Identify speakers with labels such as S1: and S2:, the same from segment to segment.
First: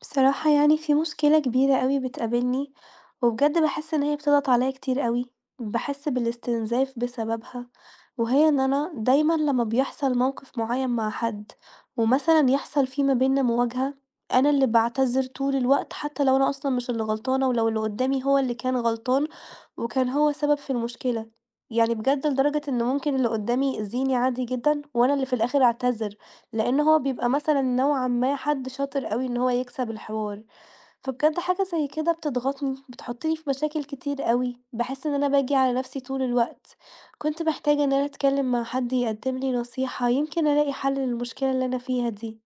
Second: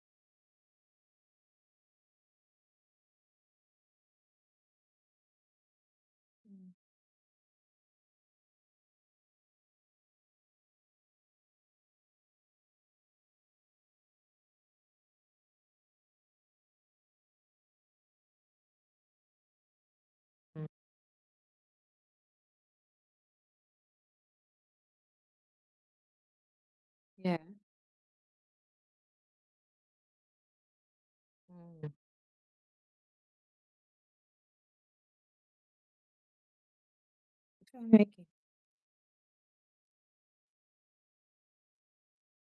S1: بصراحة يعني في مشكلة كبيرة أوي بتقابلني، وبجد باحس إن هي بتضغط عليا كتير أوي، باحس بالاستنزاف بسببها، وهي إن أنا دايمًا لما بيحصل موقف معين مع حد، ومثلًا يحصل في ما بينا مواجهة، أنا اللي بعتذر طول الوقت حتى لو أنا أصلًا مش اللي غلطانة، ولو اللي قدامي هو اللي كان غلطان، وكان هو سبب
S2: إمم.
S1: في المشكلة، يعني بجد لدرجة إن ممكن اللي قدامي يأذيني عادي جدًا، وأنا اللي في الآخر أعتذر. لأن هو بيبقى
S2: ياه!
S1: مثلًا نوعًا ما حد شاطر أوي إن هو يكسب الحوار، فبجد حاجة زي
S2: إمم.
S1: كده بتضغطني، بتحطني في مشاكل كتير أوي، باحس إن أنا باجي على نفسي طول الوقت، كنت محتاجة إن أنا
S2: فاهماكِ.
S1: أتكلم مع حد يقدم لي نصيحة، يمكن ألاقي حل للمشكلة اللي أنا فيها دي.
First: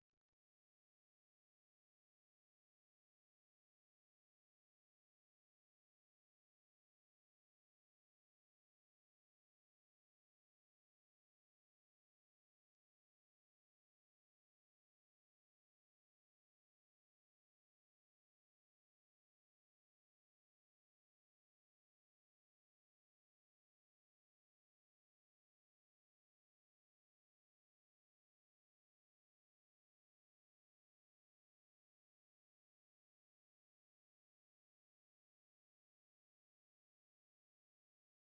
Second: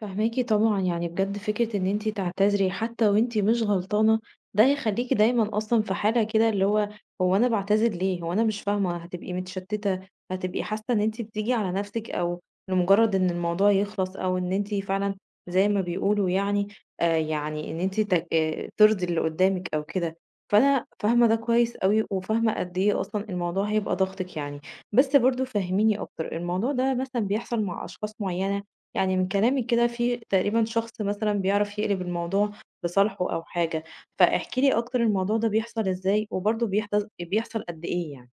S2: فاهماكِ طبعًا، يعني بجد فكرة إن أنتِ تعتذري حتى وأنتِ مش غلطانة، ده هيخلّيكِ دايمًا أصلًا في حالة كده اللي هو أنا باعتذر ليه، هو أنا مش فاهمة، هتبقي متشتتة، هتبقي حاسة إن أنتِ بتيجي على نفسِك أو لمجرد إن الموضوع يخلص أو إن أنتِ فعلًا زي ما بيقولوا يعني يعني إن أنتِ ت ترضي اللي قدامِك أو كده، فأنا فاهمة ده كويس أوي وفاهمة قد إيه أصلًا الموضوع هيبقى ضاغطِك يعني، بس برضه فهّميني أكتر، الموضوع ده مثلًا بيحصل مع أشخاص معينة يعني من كلامِك كده في تقريبًا شخص مثلًا بيعرف يقلب الموضوع لصالحه أو حاجة، فاحكي لي أكتر الموضوع ده بيحصل إزاي، وبرضه بيحصل قد إيه يعني؟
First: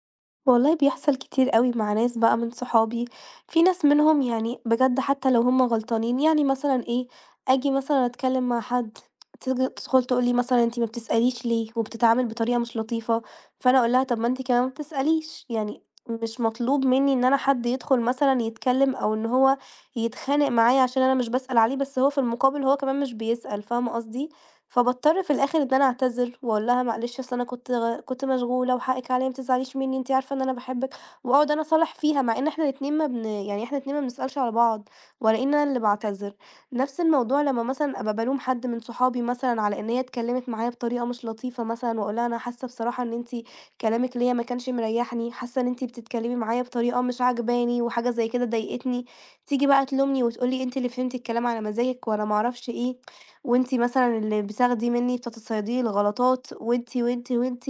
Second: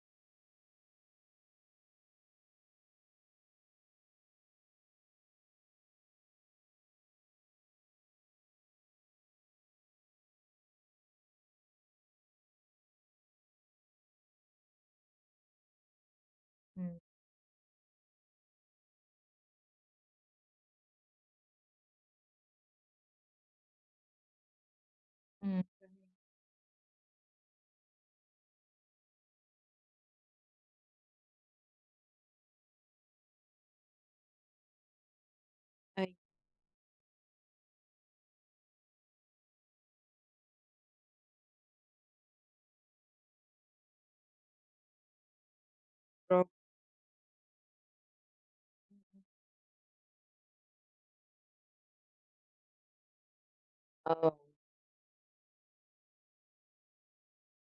S1: والله بيحصل كتير أوي مع ناس بقى من صحابي، في ناس منهم يعني بجد حتى لو هم غلطانين يعني مثلًا إيه، آجي مثلًا أتكلم مع حد تيجي تدخل تقول لي مثلًا أنتِ ما بتسأليش ليه وبتتعامل بطريقة مش لطيفة، فأنا أقول لها طب ما أنتِ كمان ما بتسأليش، يعني مش مطلوب
S2: إمم،
S1: مني إن أنا حد يدخل مثلًا يتكلم أو إن هو يتخانق معايا عشان أنا مش باسأل عليه، بس هو في المقابل هو كمان مش بيسأل، فاهمة قصدي؟ فباضطر في الآخر
S2: إمم.
S1: إن أنا أعتذر وأقول لها معلش أصل أنا كنت كنت مشغولة وحقِك عليَّ ما تزعليش منّي، أنتِ عارفة إن أنا باحبِك، وأقعد أنا أصالح فيها، مع إن إحنا الاتنين ما بن يعني إحنا الاتنين ما بنسألش على بعض، ولا إن أنا اللي
S2: أيوه،
S1: باعتذر. نفس الموضوع لمّا مثلًا أبقى بالوم حد من صحابي مثلًا على إن هي اتكلمت معايا بطريقة مش لطيفة مثلًا، وأقول لها: "أنا حاسة بصراحة إن أنتِ كلامِك ليّا ما كانش مريحني، حاسة إن أنتِ بتتكلمي
S2: برافو،
S1: معايا بطريقة مش عاجباني، وحاجة زي كده ضايقتني." تيجي بقى تلومني وتقول لي: "أنتِ اللي فهمتِ الكلام على مزاجِك." وأنا ما أعرفش إيه، "وأنتِ مثلًا
S2: آه.
S1: اللي بتاخدي منّي بتتصيدي لي الغلطات." وأنتِ، وأنتِ، وأنتِ.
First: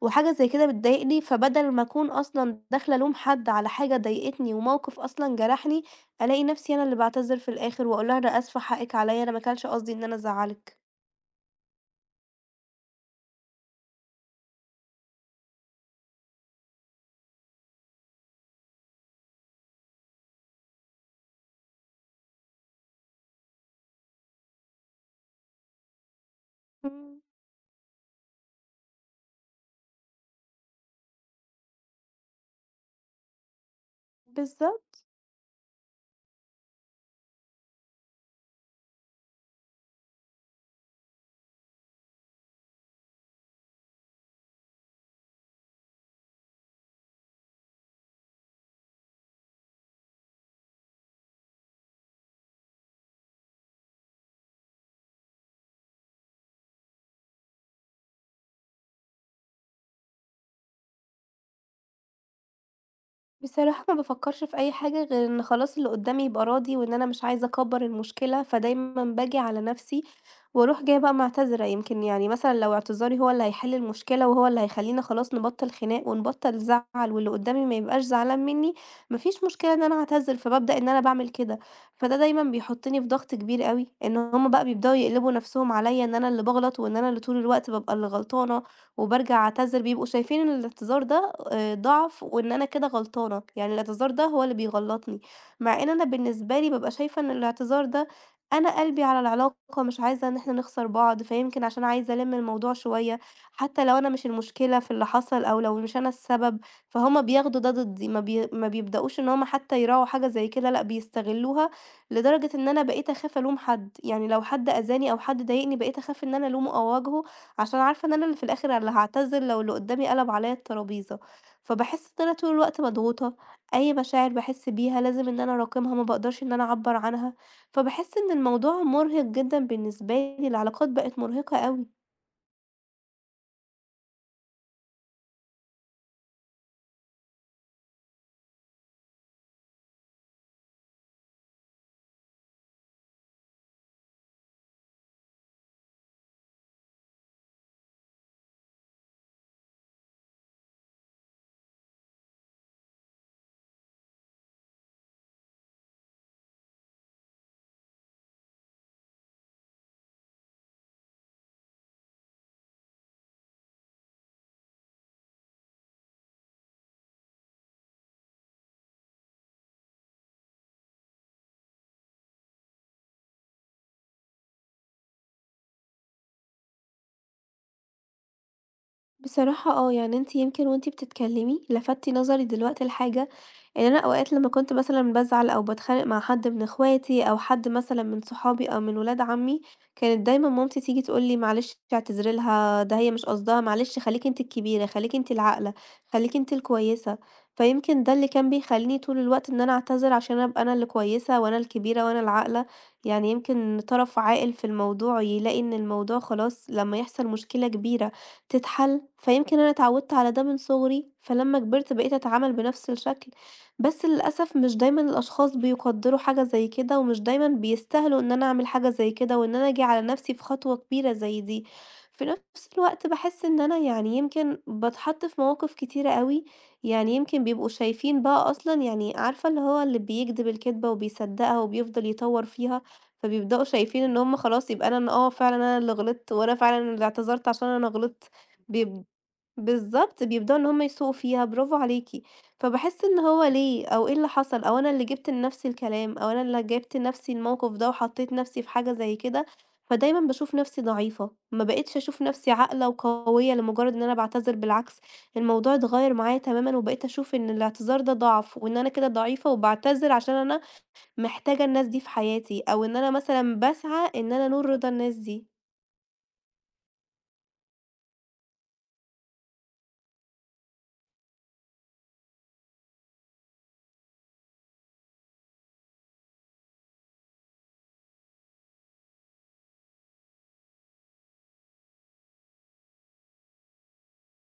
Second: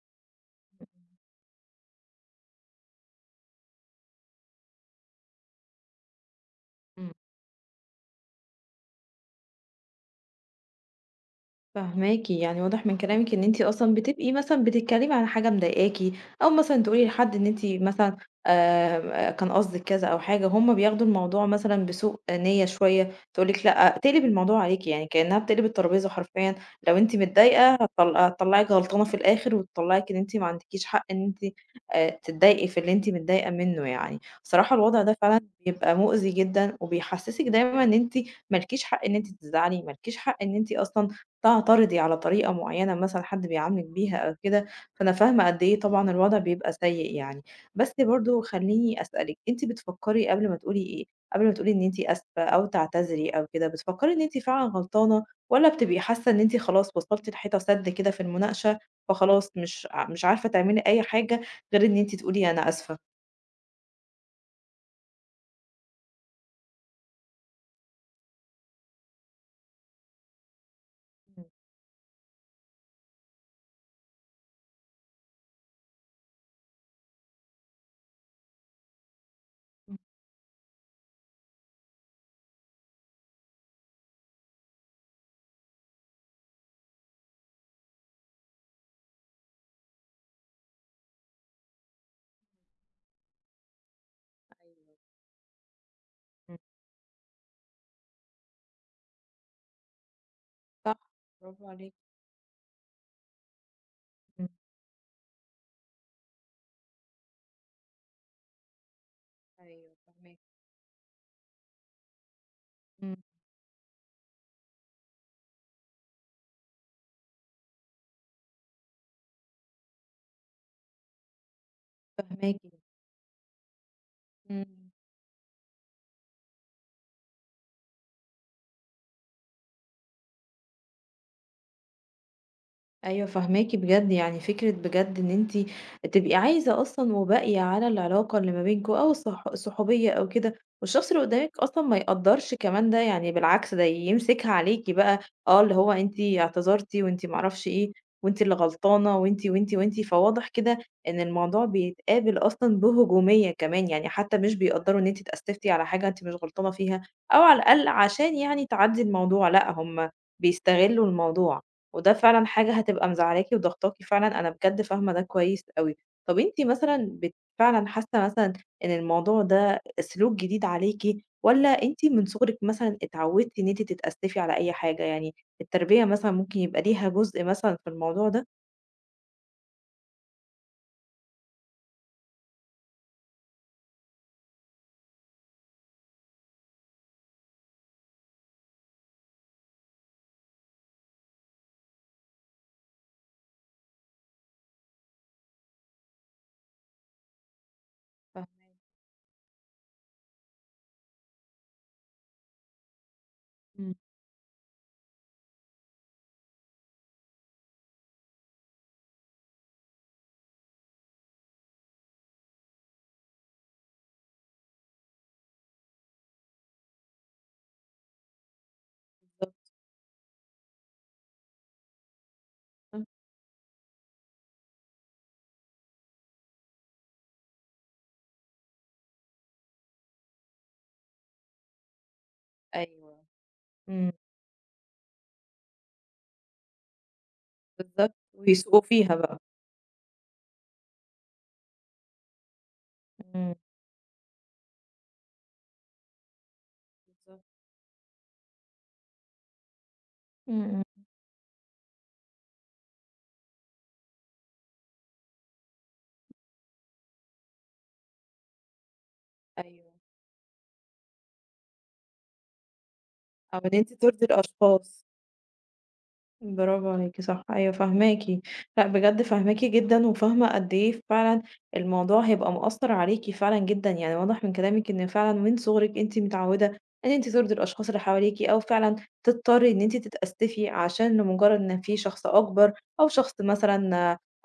S1: وحاجة زي كده بتضايقني، فبدل ما أكون أصلًا داخلة ألوم حد على حاجة ضايقتني وموقف أصلًا جرحني، ألاقي نفسي أنا اللي باعتذر في الآخر وأقول لها أنا آسفة حقِّك عليّا، أنا ما كانش قصدي إن أنا أزعّلِك.
S2: فاهماكِ، يعني واضح من كلامِك إن أنتِ أصلًا بتبقي مثلًا بتتكلمي على حاجة مضايقاكِ، أو مثلًا تقولي لحد إن أنتِ مثلًا كان قصدِك كذا أو حاجة، هُم بياخدوا الموضوع مثلًا بسوء نية شوية، تقول لِك لأ، تقلب الموضوع عليكِ، يعني كأنها بتقلب الترابيزة حرفيًا، لو أنتِ
S1: إمم،
S2: متضايقة هتطلّعِك غلطانة في الآخر، وتطلّعِك إن أنتِ ما عندكيش حق إن أنتِ تتضايقي في اللي أنتِ متضايقة منه يعني، بصراحة
S1: بالضبط.
S2: الوضع ده فعلًا بيبقى مؤذي جدًا، وبيحسسِك دايمًا إن أنتِ ما لكيش حق إن أنتِ تزعلي، ما لكيش حق إن أنتِ أصلًا تعترضي على طريقة معينة مثلًا حد بيعاملِك بيها أو كده، فأنا فاهمة قد إيه طبعًا الوضع بيبقى سيء يعني. بس برضه خلّيني أسألِك، أنتِ بتفكّري قبل ما تقولي إيه؟ قبل ما تقولي إن أنتِ آسفة أو تعتذري أو كده، بتفكّري إن أنتِ فعلًا غلطانة والّا بتبقي حاسة إن أنتِ خلاص وصلتِ لحيطة سد كده في المناقشة، فخلاص مش عارفة تعملي أي حاجة غير إن أنتِ تقولي أنا آسفة؟
S1: بصراحة ما بافكّرش في أي حاجة غير إن خلاص اللي قدّامي يبقى راضي وإن أنا مش عايزة أكبّر المشكلة، فدايمًا باجي على نَفْسي وأروح جاية بقى
S2: إمم،
S1: معتذرة، يمكن يعني مثلًا لو اعتذاري هو اللي هيحِل المشكلة وهو اللي هيخلّينا خلاص نبطّل خناق ونبطّل زعل واللي قدّامي ما يبقاش زعلان منّي، ما فيش مشكلة إن أنا
S2: إمم،
S1: أعتذر، فبابدأ إن أنا باعمل كده، فده دايمًا بيحُطّني في ضغط كبير أوي، إن هم بقى بيبدؤوا يقلبوا نَفْسهم عليّا إن أنا اللي باغلط وإن أنا اللي طول الوقت بابقى اللي غلطانة. وبارجع أعتذر، بيبقوا شايفين إن الاعتذار ده ضعف وإن أنا كده غلطانة، يعني الاعتذار ده هو اللي
S2: أيوه،
S1: بيغلطني، مع إن أنا بالنسبة
S2: إمم.
S1: لي بابقى شايفة إن الاعتذار ده أنا قلبي على العلاقة، مش عايزة إن إحنا نخسر
S2: صح،
S1: بعض، فيمكن
S2: برافو
S1: عشان
S2: عليكِ.
S1: عايزة ألِم الموضوع شوية، حتى لو أنا مش
S2: إمم.
S1: المشكلة في اللي حصل أو لو مش أنا السبب، فهُم بياخدوا ده ضدي، ما بيبدؤوش إن هُم حتى
S2: أيوه،
S1: يراعوا حاجة
S2: فاهماكِ.
S1: زي كده، لأ بيستغلوها لدرجة إن أنا بقيت
S2: إمم،
S1: أخاف ألوم حد، يعني لو حد أذاني أو حد ضايقني بقيت أخاف إن أنا ألومه أو أواجهه عشان عارفة إن أنا اللي في الآخر اللي هاعتذر لو اللي قدّامي قلب عليّا الترابيزة، فباحس إن أنا طول
S2: فاهماكِ.
S1: الوقت مضغوطة، أي مشاعر باحس
S2: إمم.
S1: بيها لازم إن أنا أراكمها، ما باقدرش إن أنا أعبّر عنها، فباحس إن الموضوع مُرهق جدًا بالنسبة لي، العلاقات بقت مُرهقة أوي.
S2: أيوه فاهماكِ بجد، يعني فكرة بجد إن أنتِ تبقي عايزة أصلًا وباقية على العلاقة اللي ما بينكم أو الصحوبية أو كده، والشخص اللي قدامِك أصلًا ما يقدّرش كمان ده، يعني بالعكس ده يمسكها عليكِ بقى، آه اللي هو أنتِ اعتذرتِ وأنتِ ما أعرفش إيه، وأنتِ اللي غلطانة وأنتِ، وأنتِ، وأنتِ، فواضح كده إن الموضوع بيتقابل أصلًا بهجومية كمان، يعني حتى مش بيقدّروا إن أنتِ اتأسفتِ على حاجة أنتِ مش غلطانة فيها، أو على الأقل عشان يعني تعدّي الموضوع، لأ هم بيستغلوا الموضوع. وده فعلًا حاجة هتبقى مزعلاكِ وضاغطاكِ فعلًا، أنا بجد فاهمة ده كويس أوي. طب أنتِ مثلًا فعلًا حاسة مثلًا إن الموضوع ده سلوك جديد عليكِ، والّا أنتِ من صغرِك مثلًا اتعودتِ إن أنتِ تتأسفي على أي حاجة؟ يعني التربية مثلًا ممكن يبقى ليها جزء مثلًا في الموضوع ده؟
S1: بصراحة آه، يعني أنتِ يمكن وأنتِ بتتكلمي لفتِ نظري دلوقتي لحاجة، إن أنا أوقات لمّا كنت مثلًا بازعل أو باتخانق مع حد من اخواتي أو حد مثلًا من صحابي أو من ولاد عمي، كانت دايمًا مامتي تيجي تقول لي: "معلش اعتذري لها، ده هي مش قصدها، معلش خليكِ أنتِ الكبيرة، خليكِ أنتِ العاقلة، خليكِ أنتِ الكويسة." فيمكن ده اللي كان
S2: فاهماكِ،
S1: بيخلّيني طول الوقت إن أنا أعتذر عشان أبقى أنا اللي كويسة وأنا الكبيرة وأنا العاقلة، يعني يمكن
S2: إمم،
S1: طرف عاقل في الموضوع يلاقي إن الموضوع خلاص لمّا يحصل مشكلة كبيرة تتحل، فيمكن أنا اتعودت على ده من صغري، فلما كبرت بقيت أتعامل بنفس الشكل، بس للأسف مش دايمًا الأشخاص بيقدّروا حاجة زي كده، ومش دايمًا بيستاهلوا إن أنا أعمل حاجة زي كده، وإن أنا
S2: بالضبط.
S1: آجي على نفسي في خطوة كبيرة زي دي. في نفس
S2: إمم،
S1: الوقت باحس إن أنا يعني يمكن باتحط في مواقف كتيرة أوي، يعني يمكن بيبقوا شايفين بقى أصلًا يعني عارفة اللي هو اللي بيكدب الكدبة وبيصدقها وبيفضل يطوّر فيها،
S2: أيوه،
S1: فبيبدؤوا شايفين
S2: إمم،
S1: إن هُم خلاص يبقى أنا ن آه فعلًا أنا اللي غلطت، وأنا فعلًا اللي اعتذرت عشان أنا
S2: بالضبط،
S1: غلطت.
S2: ويسوقوا
S1: بيب
S2: فيها بقى.
S1: بالضبط، بيبدأوا إن هُم يسوقوا فيها، برافو عليكِ. فباحس إن هو
S2: إمم،
S1: ليه أو إيه اللي حصل أو أنا اللي جِبت لنفسي الكلام أو أنا اللي جِبت لنفسي
S2: بالضبط.
S1: الموقف ده وحطيت نفسي في حاجة زي كده، فدايمًا باشوف
S2: إمم،
S1: نفسي
S2: إمم.
S1: ضعيفة، ما بقيتش أشوف نفسي عاقلة وقوية لمجرد إن أنا باعتذر، بالعكس الموضوع اتغيّر معايا تمامًا وبقيت أشوف إن الاعتذار ده ضعف وإن أنا كده ضعيفة
S2: أيوه،
S1: وباعتذر عشان أنا محتاجة الناس دي في حياتي أو إن أنا مثلًا
S2: أو إن أنتِ
S1: باسعى
S2: ترضي
S1: إن أنا أنول رضا
S2: الأشخاص.
S1: الناس دي.
S2: برافو عليكِ صح، أيوه فاهماكِ، لأ بجد فاهماكِ جدًا وفاهمة قد إيه فعلًا الموضوع هيبقى مأثّر عليكِ فعلًا جدًا، يعني واضح من كلامِك إن فعلًا من صغرِك أنتِ متعوّدة إن أنتِ ترضي الأشخاص اللي حواليكِ، أو فعلًا تضطري إن أنتِ تتأسفي عشان لمجرد إن في شخص أكبر، أو شخص مثلًا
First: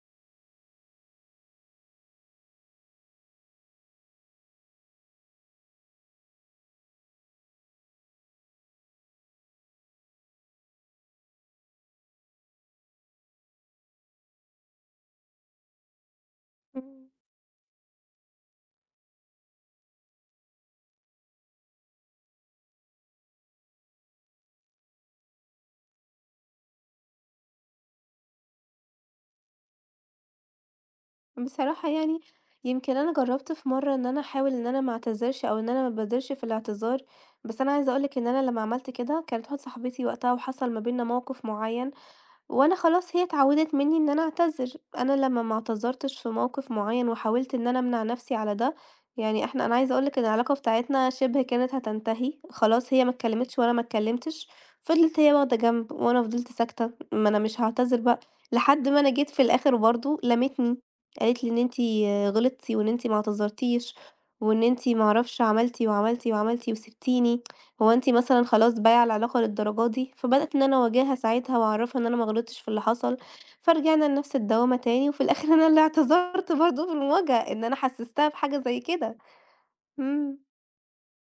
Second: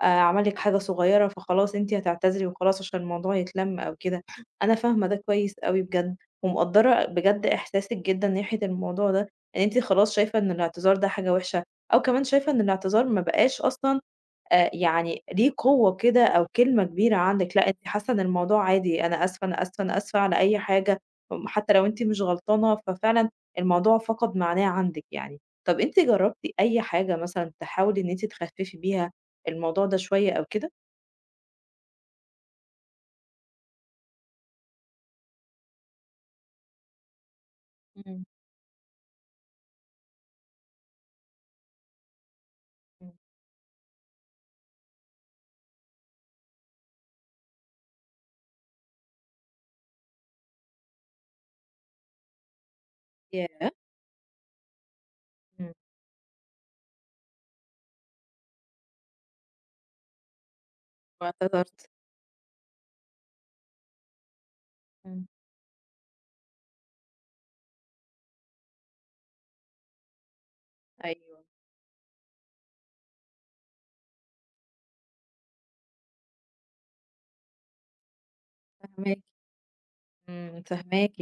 S2: عمل لِك حاجة صغيرة فخلاص أنتِ هتعتذري وخلاص عشان الموضوع يتلَم أو كده، أنا فاهمة ده كويس أوي بجد، ومقدّرة بجد إحساسِك جدًا ناحية الموضوع ده، إن أنتِ خلاص شايفة إن الاعتذار ده حاجة وحشة أو كمان شايفة إن الاعتذار ما بقاش أصلًا يعني ليه قوة كده أو كلمة
S1: إمم.
S2: كبيرة عندِك، لأ أنتِ حاسة إن الموضوع عادي، أنا آسفة، أنا آسفة، أنا آسفة على أي حاجة، حتى لو أنتِ مش غلطانة، ففعلًا الموضوع فقد معناه عندِك يعني. طب أنتِ جربتِ أي حاجة مثلًا تحاولي إن أنتِ تخففي بيها الموضوع ده شوية أو كده؟
S1: بصراحة يعني يمكن أنا جرّبت في مرّة إن أنا أحاول إن أنا ما أعتذرش أو إن أنا ما أبادرش في الاعتذار، بس أنا عايزة أقول لِك
S2: إمم،
S1: إن أنا لمّا عملت كده كانت واحدة صاحبتي وقتها وحصل ما بيننا موقف معيّن، وأنا
S2: إمم.
S1: خلاص هي اتعودت مني إن أنا أعتذر، أنا لمّا ما اعتذرتش في موقف معيّن وحاولت إن أنا أمنع نفسي على ده، يعني إحنا أنا عايزة أقول لِك إن العلاقة بتاعتنا شِبه كانت هتنتهي، خلاص هي ما اتكلمتش
S2: ياه!
S1: وأنا ما اتكلمتش، فضلت هي واخدة
S2: إمم.
S1: جنب وأنا فضلت ساكتة، ما أنا مش هاعتذر بقى، لحد ما أنا جيت في الآخر برضه لَمِتني، قالت لي: "إن أنتِ
S2: واعتذرتِ.
S1: غلطتِ وإن أنتِ ما اعتذرتيش وإن أنتِ ما
S2: إمم.
S1: أعرفش عملتِ وعملتِ وعملتِ وسبتيني." هو أنتِ مثلًا خلاص بايعة العلاقة للدرجة دي؟ فبدأت إن أنا أواجهها
S2: أيوه،
S1: ساعتها وأعرّفها إن أنا ما غلطتش في اللي حصل، فرجعنا لنفس الدوّامة تاني، وفي الآخر أنا اللي اعتذرت برضه في المواجهة، إن أنا حسستها بحاجة زي كده.
S2: فاهماكِ.
S1: إمم،
S2: إمم، فاهماكِ،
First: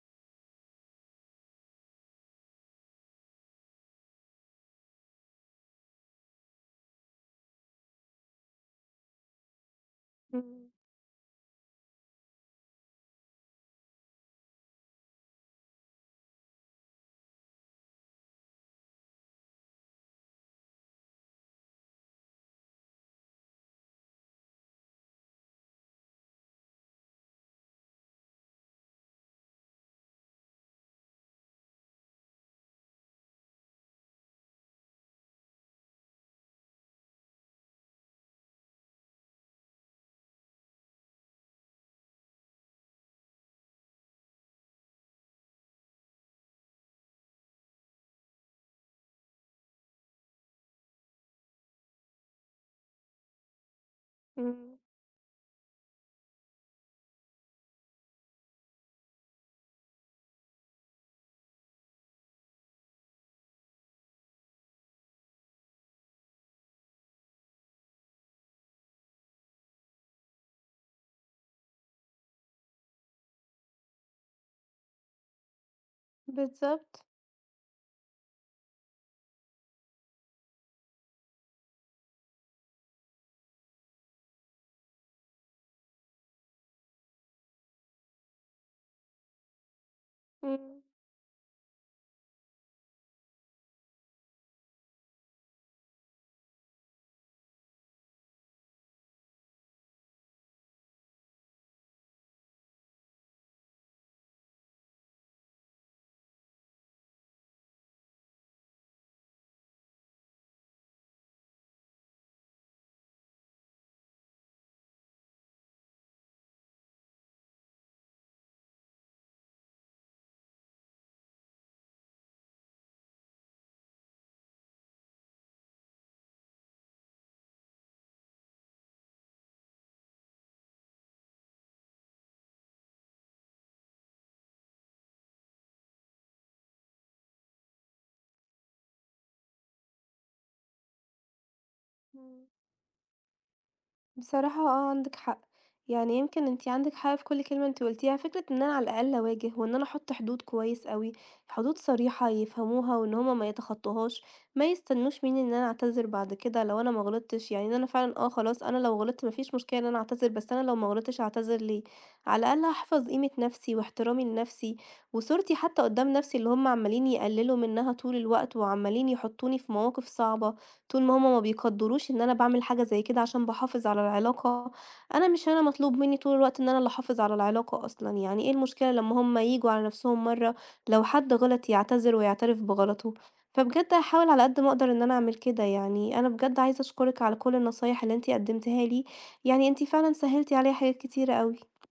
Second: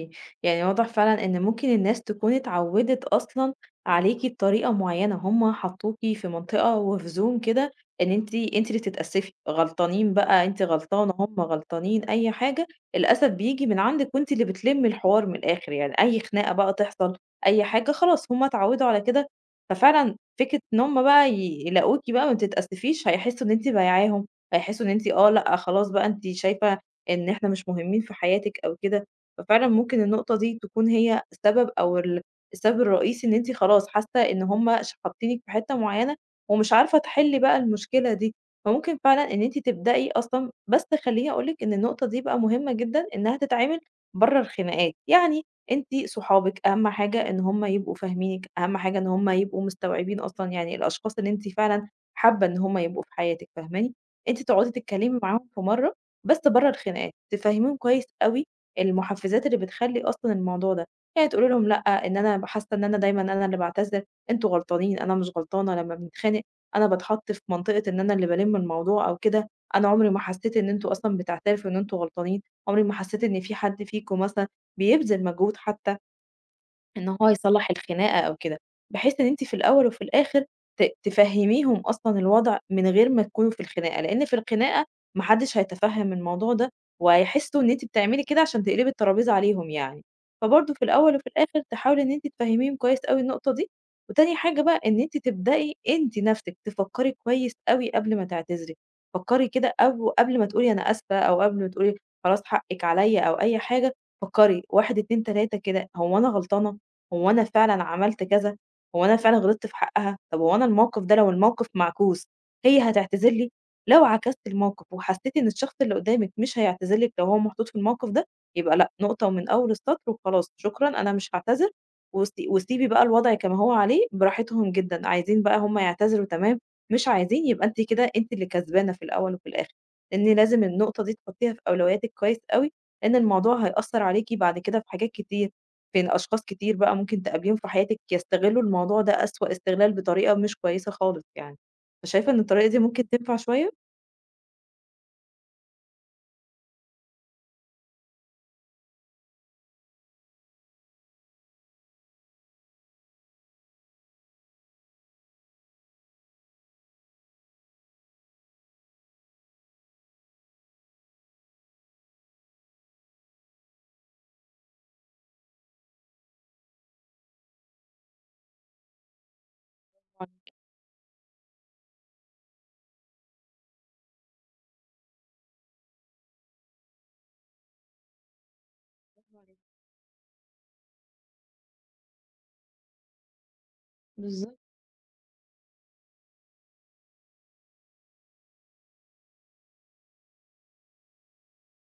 S2: يعني واضح فعلًا إن ممكن الناس تكون اتعودت أصلًا عليكِ بطريقة معيّنة، هُم حطوكِ في منطقة وفي zone كده إن أنتِ اللي تتأسفي، غلطانين بقى أنتِ
S1: إمم،
S2: غلطانة، هُم غلطانين، أي حاجة، الأسف بييجي من عندِك وأنتِ اللي بتلمّي الحوار من الآخر يعني، أي خناقة بقى تحصل، أي حاجة خلاص هُم اتعودوا على كده، ففعلًا فكرة إن هُم بقى يلاقوكِ بقى ما بتتأسفيش هيحسوا إن أنتِ بايعاهم، هيحسوا إن أنتِ آه، لأ، خلاص بقى أنتِ شايفة إن إحنا مش مهمين في حياتِك أو كده، ففعلًا ممكن النقطة دي تكون هي السبب أو ال السبب الرئيسي إن أنتِ خلاص حاسة إن هم ش حاطينِك في حتة معينة ومش عارفة تحلّي بقى المشكلة دي، فممكن فعلًا إن أنتِ تبدئي أصلًا بس خلّيني أقول لِك إن النقطة دي بقى مهمة جدًا إنها تتعمل برّه الخناقات، يعني أنتِ صحابِك أهم حاجة إن هم يبقوا فاهمينِك، أهم حاجة إن هم يبقوا مستوعبين أصلًا يعني الأشخاص اللي أنتِ فعلًا حابة إن هم يبقوا في حياتِك، فاهماني؟ أنتِ تقعدي
S1: إمم،
S2: تتكلمي معاهم في مرّة بس برّه الخناقات، تفهّميهم كويس أوي المحفّزات اللي بتخلّي أصلًا الموضوع ده، يعني تقولي لهم لأ، إن أنا حاسّة إن أنا دايمًا أنا اللي باعتذر، أنتم غلطانين، أنا مش غلطانة لمّا بنتخانق، أنا باتحط في منطقة إن أنا اللي بالِم الموضوع أو كده، أنا عمري ما حسّيت إن أنتم أصلًا بتعترفوا إن أنتم غلطانين، عمري ما حسّيت إن في حد فيكم مثلًا بيبذِل مجهود حتّى.
S1: بالضبط،
S2: إن هو يصلّح الخناقة أو كده، بحيث إن أنتِ في الأول وفي الآخر تفهّميهم أصلًا الوضع من غير ما تكونوا في الخناقة، لإن في الخناقة ما حدّش هيتفهّم الموضوع ده، وهيحسّوا إن أنتِ بتعملي كده عشان تقلبي الترابيزة عليهم يعني، فبرضه
S1: إمم،
S2: في الأول وفي الآخر تحاولي إن أنتِ تفهّميهم كويس أوي النقطة دي، وتاني حاجة بقى إن أنتِ تبدئي أنتِ نَفْسِك تفكّري كويس أوي قبل ما تعتذري، فكّري كده أو قبل ما تقولي أنا آسفة أو قبل ما تقولي خلاص حقِّك عليّا أو أي حاجة، فكّري 1، 2، 3 كده هو أنا غلطانة؟ هو أنا فعلًا عملت كذا، هو أنا فعلًا غلطت في حقها، طب هو أنا الموقف ده لو الموقف معكوس هي هتعتذر لي؟ لو عكست الموقف وحسيتِ إن الشخص اللي قدامِك مش هيعتذر لِك لو هو محطوط في الموقف ده، يبقى لأ، نقطة ومن أول السطر وخلاص شكرًا أنا مش هاعتذر، وسيبي بقى الوضع كما هو عليه براحتهم جدًا، عايزين بقى هم يعتذروا تمام، مش عايزين يبقى أنتِ كده أنتِ اللي كسبانة في الأول وفي الآخر، لإن لازم النقطة دي تحطيها في أولوياتِك كويس أوي، لإن الموضوع هيأثر عليكِ بعد كده في حاجات كتير، فين أشخاص كتير بقى ممكن تقابليهم في حياتِك يستغلوا الموضوع ده أسوأ استغلال بطريقة مش كويسة خالص يعني، فشايفة إن
S1: إمم.
S2: الطريقة دي ممكن تنفع شوية؟
S1: بصراحة آه عندِك حق، يعني يمكن أنتِ عندِك حق في كل كلمة أنتِ قُلتيها، فكرة إن أنا على الأقل أواجه وإن أنا أحُط حدود كويس أوي، حدود صريحة يفهموها وإن هُم ما يتخطّوهاش، ما يستنّوش منّي إن أنا أعتذر بعد كده لو أنا ما غلطتش، يعني إن أنا فعلًا آه خلاص أنا لو غلطت ما فيش مشكلة إن أنا أعتذر، بس أنا لو ما غلطتش أعتذر ليه؟ على الأقل هاحفظ قيمة نَفْسي واحترامي لنَفْسي وصورتي حتى قُدّام نَفْسي اللي هُم عمّالين يقلّلوا منّها طول الوقت وعمّالين يحُطّوني في مواقف
S2: طبعًا،
S1: صعبة. طول ما هُم ما بيقدّروش إن أنا باعمل حاجة زي كده عشان باحافظ على العلاقة، أنا مش أنا مطلوب منّي طول الوقت إن أنا اللي أحافظ على العلاقة أصلًا، يعني إيه المشكلة لمّا هُم
S2: برافو عليكِ.
S1: ييجوا على نَفْسهم مرّة، لو حد غلط يعتذر ويعترف بغلطه، فبجد هاحاول على
S2: بالضبط،
S1: قد ما أقدر إن أنا أعمل كده يعني، أنا بجد عايزة أشكرِك على كل النصايح اللي أنتِ قدّمتيها لي، يعني أنتِ فعلًا سهّلتِ عليّا حاجات كتيرة أوي.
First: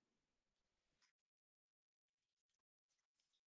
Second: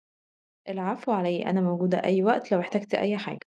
S2: العفو على إيه، أنا موجودة أي وقت لو احتجتِ أي حاجة.